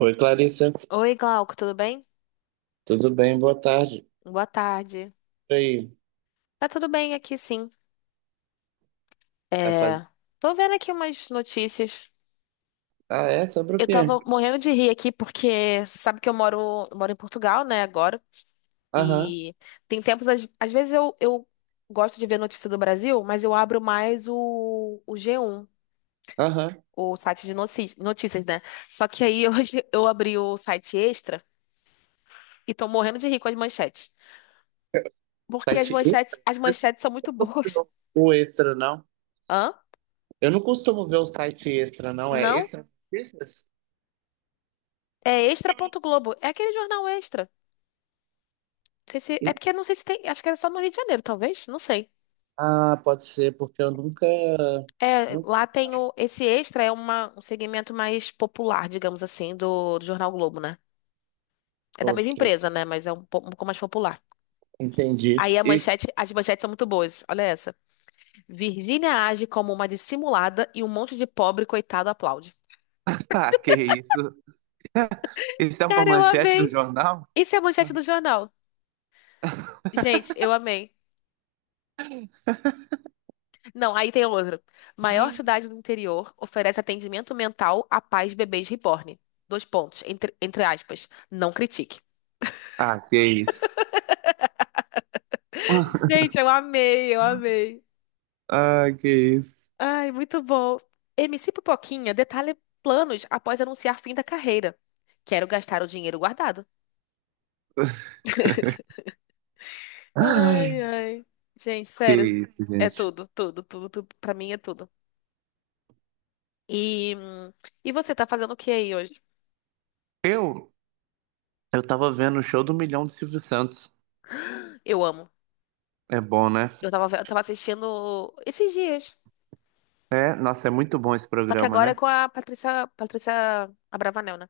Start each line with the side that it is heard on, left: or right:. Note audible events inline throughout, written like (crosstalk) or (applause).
right: Oi, Clarissa.
left: Oi, Glauco, tudo bem?
right: Tudo bem? Boa tarde.
left: Boa tarde.
right: E aí?
left: Tá tudo bem aqui, sim.
right: Tá faz...
left: É, tô vendo aqui umas notícias.
right: Ah, é? Sobre o
left: Eu
right: quê?
left: tava morrendo de rir aqui porque sabe que eu moro em Portugal, né, agora.
right: Aham,
left: E tem tempos, às vezes eu gosto de ver notícia do Brasil, mas eu abro mais o g um,
right: aham.
left: o site de notícias, né? Só que aí (laughs) hoje eu abri o site Extra e tô morrendo de rir com as manchetes. Porque as
right: Site
left: manchetes,
right: extra?
left: as
right: Você
left: manchetes são muito
right: não costuma
left: boas.
right: ver o extra, não?
left: Hã?
right: Eu não costumo ver o site extra, não. É
left: Não?
right: extra notícias?
left: É extra.globo. É aquele jornal Extra. Não sei se, é porque não sei se tem. Acho que era só no Rio de Janeiro, talvez. Não sei.
right: Ah, pode ser, porque eu nunca...
left: É,
right: Nunca...
left: lá tem o. Esse Extra é um segmento mais popular, digamos assim, do Jornal Globo, né? É da
right: Ok,
left: mesma empresa, né? Mas é um, um pouco mais popular.
right: entendi.
left: Aí a
right: E... (laughs)
left: manchete, as manchetes são muito boas. Olha essa. Virgínia age como uma dissimulada e um monte de pobre coitado aplaude.
right: Ah, que isso? (laughs) Isso é uma
left: Cara, eu
right: manchete do
left: amei.
right: jornal?
left: Isso é a manchete do jornal. Gente, eu amei. Não, aí tem outra. Maior cidade do interior oferece atendimento mental a pais de bebês reborn. Dois pontos, entre aspas. Não critique.
right: Ah, que isso. (laughs)
left: Gente, eu amei, eu amei.
right: Ah, que isso.
left: Ai, muito bom. MC Pipoquinha detalha planos após anunciar fim da carreira. Quero gastar o dinheiro guardado.
right: Ai,
left: Ai, ai. Gente,
right: que
left: sério.
right: isso,
left: É
right: gente.
left: tudo, tudo, tudo, tudo. Pra mim é tudo. E, hum, e você tá fazendo o que aí hoje?
right: Eu, Eu tava vendo o show do Milhão do Silvio Santos.
left: Eu amo.
right: É bom, né?
left: Eu tava assistindo esses dias.
right: É, nossa, é muito bom esse
left: Só que
right: programa,
left: agora é
right: né?
left: com a Patrícia, Patrícia Abravanel, né?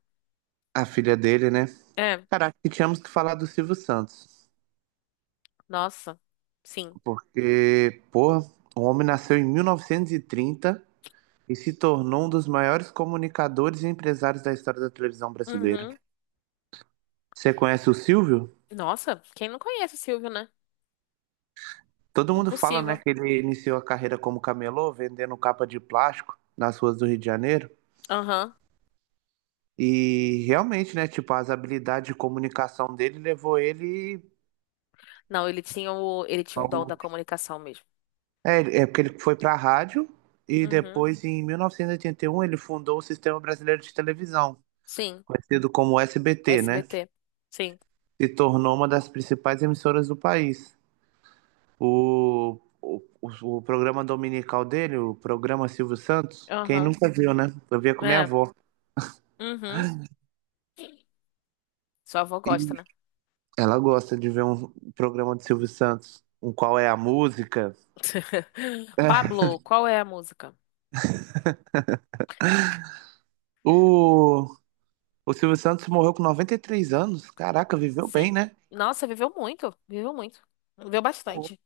right: A filha dele, né?
left: É,
right: Caraca, e tínhamos que falar do Silvio Santos.
left: nossa, sim.
right: Porque, pô, o homem nasceu em 1930 e trinta e se tornou um dos maiores comunicadores e empresários da história da televisão brasileira.
left: Uhum.
right: Você conhece o Silvio?
left: Nossa, quem não conhece o Silvio, né?
right: Todo mundo fala, né,
left: Impossível.
right: que ele iniciou a carreira como camelô, vendendo capa de plástico nas ruas do Rio de Janeiro.
left: Aham.
right: E realmente, né? Tipo, as habilidades de comunicação dele levou ele
left: Não, ele tinha o dom
right: ao...
left: da comunicação mesmo.
right: É porque ele foi pra rádio e
left: Uhum.
right: depois, em 1981, ele fundou o Sistema Brasileiro de Televisão,
left: Sim,
right: conhecido como SBT, né?
left: SBT. Sim.
right: Se tornou uma das principais emissoras do país. O programa dominical dele, o programa Silvio Santos, quem
left: Aham.
right: nunca viu, né? Eu via com minha
left: É.
right: avó.
left: Uhum. Sua avó gosta,
right: E
left: né?
right: ela gosta de ver um programa de Silvio Santos, um Qual é a Música.
left: (laughs)
right: (laughs)
left: Pablo, qual é a música?
right: O, O Silvio Santos morreu com 93 anos. Caraca, viveu bem,
left: Sim.
right: né?
left: Nossa, viveu muito, viveu muito. Viveu bastante.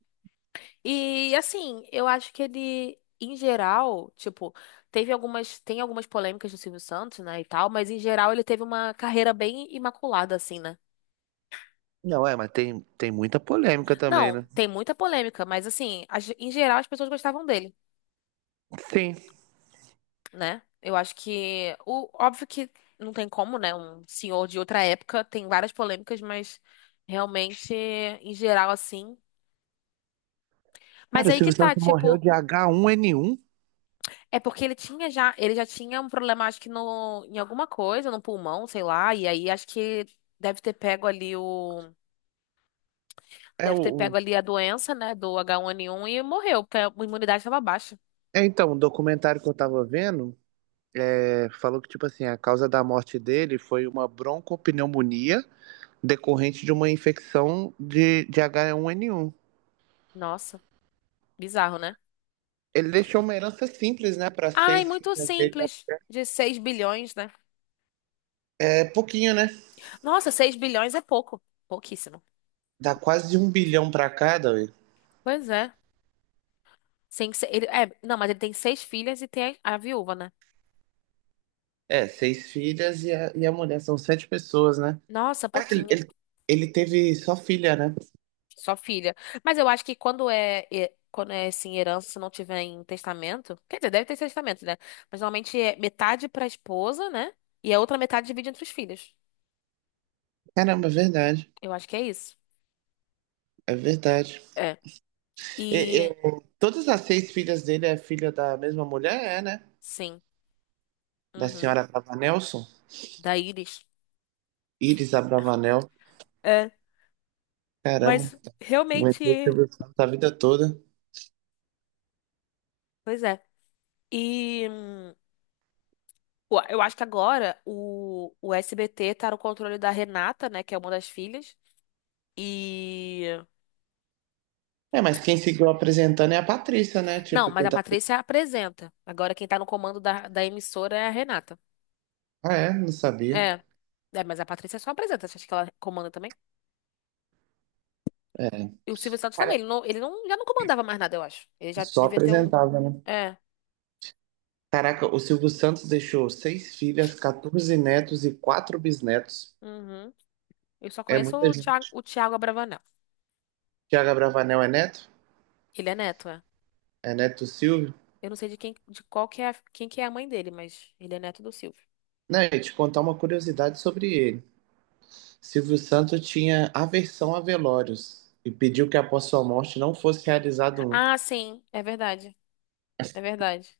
left: E assim, eu acho que ele, em geral, tipo, tem algumas polêmicas do Silvio Santos, né, e tal, mas em geral ele teve uma carreira bem imaculada, assim, né?
right: Não, é, mas tem muita polêmica também,
left: Não,
right: né?
left: tem muita polêmica, mas assim, em geral as pessoas gostavam dele,
right: Sim.
left: né? Eu acho que, o, óbvio que não tem como, né? Um senhor de outra época tem várias polêmicas, mas realmente, em geral, assim. Mas
right: Cara, o
left: aí que
right: Silvio
left: tá,
right: Santos morreu
left: tipo.
right: de H1N1.
left: É porque ele tinha já, ele já tinha um problema, acho que no, em alguma coisa, no pulmão, sei lá, e aí acho que deve ter pego ali o,
right: É o.
left: deve ter pego
right: o-
left: ali a doença, né, do H1N1 e morreu, porque a imunidade estava baixa.
right: É, então, o documentário que eu tava vendo é, falou que, tipo assim, a causa da morte dele foi uma broncopneumonia decorrente de uma infecção de H1N1.
left: Nossa, bizarro, né?
right: Ele deixou uma herança simples, né, para
left: Ai,
right: seis
left: muito
right: filhas dele.
left: simples, de 6 bilhões, né?
right: É pouquinho, né?
left: Nossa, 6 bilhões é pouco, pouquíssimo.
right: Dá quase um bilhão pra cada.
left: Pois é. Sim, ele, é, não, mas ele tem seis filhas e tem a viúva, né?
right: É, seis filhas e a mulher, são sete pessoas, né?
left: Nossa,
right: Ah, ele,
left: pouquinho.
right: ele, ele teve só filha, né?
left: Só filha. Mas eu acho que quando é assim, herança, se não tiver em testamento, quer dizer, deve ter testamento, né? Mas normalmente é metade pra esposa, né? E a outra metade divide entre os filhos.
right: Caramba, é verdade.
left: Eu acho que é isso.
right: É verdade.
left: É.
right: E-
left: E
right: e- todas as seis filhas dele é filha da mesma mulher, é, né?
left: sim.
right: Da
left: Uhum.
right: senhora Abravanelson,
left: Da Iris.
right: Iris Abravanel.
left: É.
right: Caramba,
left: Mas
right: aguentou o
left: realmente.
right: Silvio Santos a vida toda.
left: Pois é. E ué, eu acho que agora o SBT tá no controle da Renata, né? Que é uma das filhas. E.
right: É, mas quem seguiu apresentando é a Patrícia, né?
left: Não,
right: Tipo,
left: mas a
right: tentar...
left: Patrícia apresenta. Agora quem tá no comando da emissora é a Renata.
right: Ah, é? Não sabia.
left: É, é, mas a Patrícia só apresenta. Você acha que ela comanda também? E o Silvio Santos também.
right: Cara,
left: Ele não, já não comandava mais nada, eu acho. Ele já
right: só
left: devia ter um.
right: apresentava, né?
left: É.
right: Caraca, o Silvio Santos deixou seis filhas, 14 netos e quatro bisnetos.
left: Uhum. Eu só
right: É
left: conheço
right: muita gente.
left: o Thiago Abravanel.
right: Tiago Bravanel é neto?
left: Ele é neto, é.
right: É neto do Silvio?
left: Eu não sei de quem, de qual que é, quem que é a mãe dele, mas ele é neto do Silvio.
right: Não, e te contar uma curiosidade sobre ele. Silvio Santos tinha aversão a velórios e pediu que após sua morte não fosse realizado um.
left: Ah, sim, é verdade. É verdade.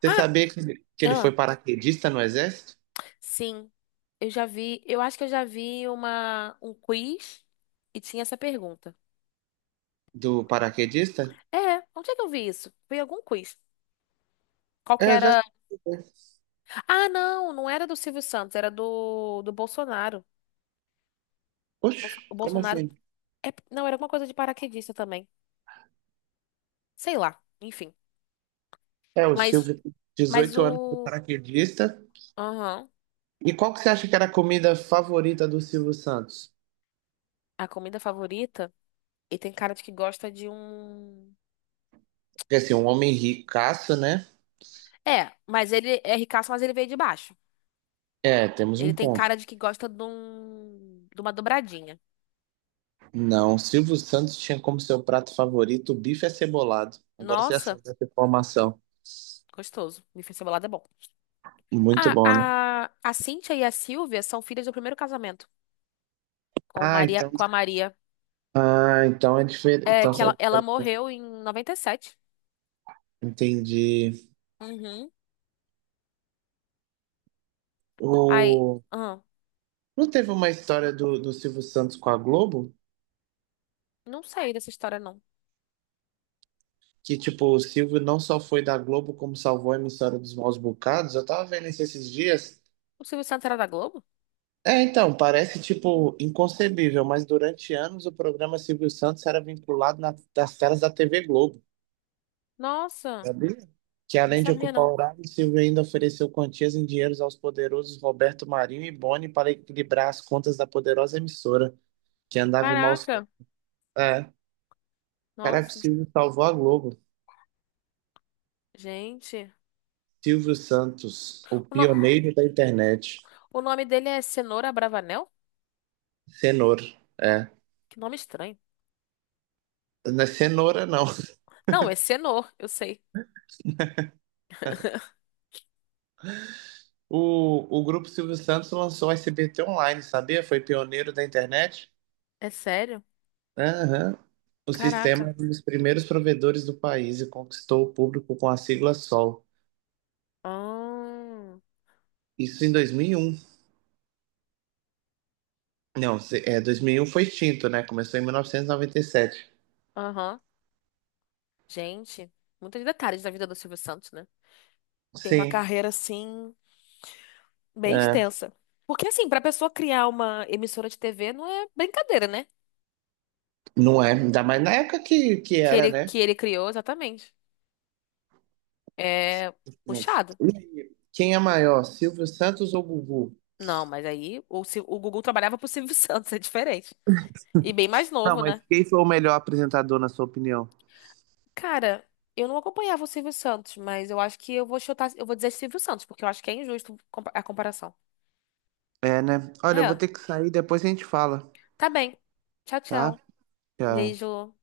right: Você
left: Ah,
right: sabia que ele foi
left: ah,
right: paraquedista no exército?
left: sim. Eu já vi, eu acho que eu já vi um quiz e tinha essa pergunta.
right: Do paraquedista?
left: É, onde é que eu vi isso? Foi em algum quiz. Qual que
right: É, já.
left: era? Ah, não, não era do Silvio Santos, era do Bolsonaro. O
right: Oxe, como
left: Bolsonaro.
right: assim?
left: Não, era alguma coisa de paraquedista também. Sei lá, enfim.
right: É, o
left: Mas,
right: Silvio,
left: mas
right: 18 anos, foi
left: o.
right: paraquedista.
left: Aham.
right: E qual que você acha que era a comida favorita do Silvio Santos?
left: A comida favorita. Ele tem cara de que gosta de um.
right: Porque assim, um homem ricaço, né?
left: É, mas ele é ricaço, mas ele veio de baixo.
right: É, temos
left: Ele
right: um
left: tem
right: ponto.
left: cara de que gosta de um. De uma dobradinha.
right: Não, Silvio Santos tinha como seu prato favorito o bife acebolado. Agora você já
left: Nossa,
right: sabe dessa informação.
left: gostoso. Bife cebolado é bom.
right: Muito
left: Ah,
right: bom, né?
left: a Cíntia e a Silvia são filhas do primeiro casamento com
right: Ah,
left: Maria,
right: então.
left: com a Maria.
right: Ah, então é diferente.
left: É
right: Então,
left: que ela morreu em 97.
right: entendi.
left: Uhum. Ai,
right: O...
left: ah,
right: Não teve uma história do Silvio Santos com a Globo?
left: não sei dessa história, não.
right: Que, tipo, o Silvio não só foi da Globo, como salvou a emissora dos maus bocados. Eu tava vendo isso esses dias.
left: O Silvio Santos era da Globo?
right: É, então, parece, tipo, inconcebível, mas durante anos o programa Silvio Santos era vinculado nas telas da TV Globo.
left: Nossa,
right: Sabia? Que
left: não
right: além de
left: sabia,
right: ocupar o
left: não.
right: horário, Silvio ainda ofereceu quantias em dinheiros aos poderosos Roberto Marinho e Boni para equilibrar as contas da poderosa emissora, que andava em maus...
left: Caraca,
right: É, caraca, o
left: nossa,
right: Silvio salvou a Globo.
left: gente.
right: Silvio Santos, o
left: O,
right: pioneiro da internet.
left: o nome dele é Cenoura Bravanel?
right: Cenoura, é.
left: Que nome estranho.
right: Não é cenoura, não. (laughs)
left: Não, é Cenor, eu sei. (laughs)
right: O grupo Silvio Santos lançou o SBT Online, sabia? Foi pioneiro da internet.
left: É sério?
right: Aham. O sistema
left: Caraca.
right: é um dos primeiros provedores do país e conquistou o público com a sigla SOL.
left: Ah,
right: Isso em 2001? Não, é, 2001 foi extinto, né? Começou em mil novecentos e noventa e sete.
left: aham. Gente, muitos detalhes da vida do Silvio Santos, né? Tem uma
right: Sim,
left: carreira assim bem
right: é,
left: extensa. Porque assim, pra pessoa criar uma emissora de TV não é brincadeira, né?
right: não é. Ainda mais na época que
left: Que
right: era,
left: ele,
right: né?
left: que ele criou, exatamente. É puxado.
right: E aí, quem é maior, Silvio Santos ou Gugu?
left: Não, mas aí o, o Gugu trabalhava pro Silvio (laughs) Santos, é diferente. E bem mais
right: Não,
left: novo,
right: mas
left: né?
right: quem foi o melhor apresentador, na sua opinião?
left: Cara, eu não acompanhava o Silvio Santos, mas eu acho que eu vou chutar, eu vou dizer Silvio Santos, porque eu acho que é injusto a comparação.
right: É, né? Olha, eu vou
left: É,
right: ter que sair, depois a gente fala,
left: tá bem. Tchau,
right: tá?
left: tchau.
right: Tchau.
left: Beijo.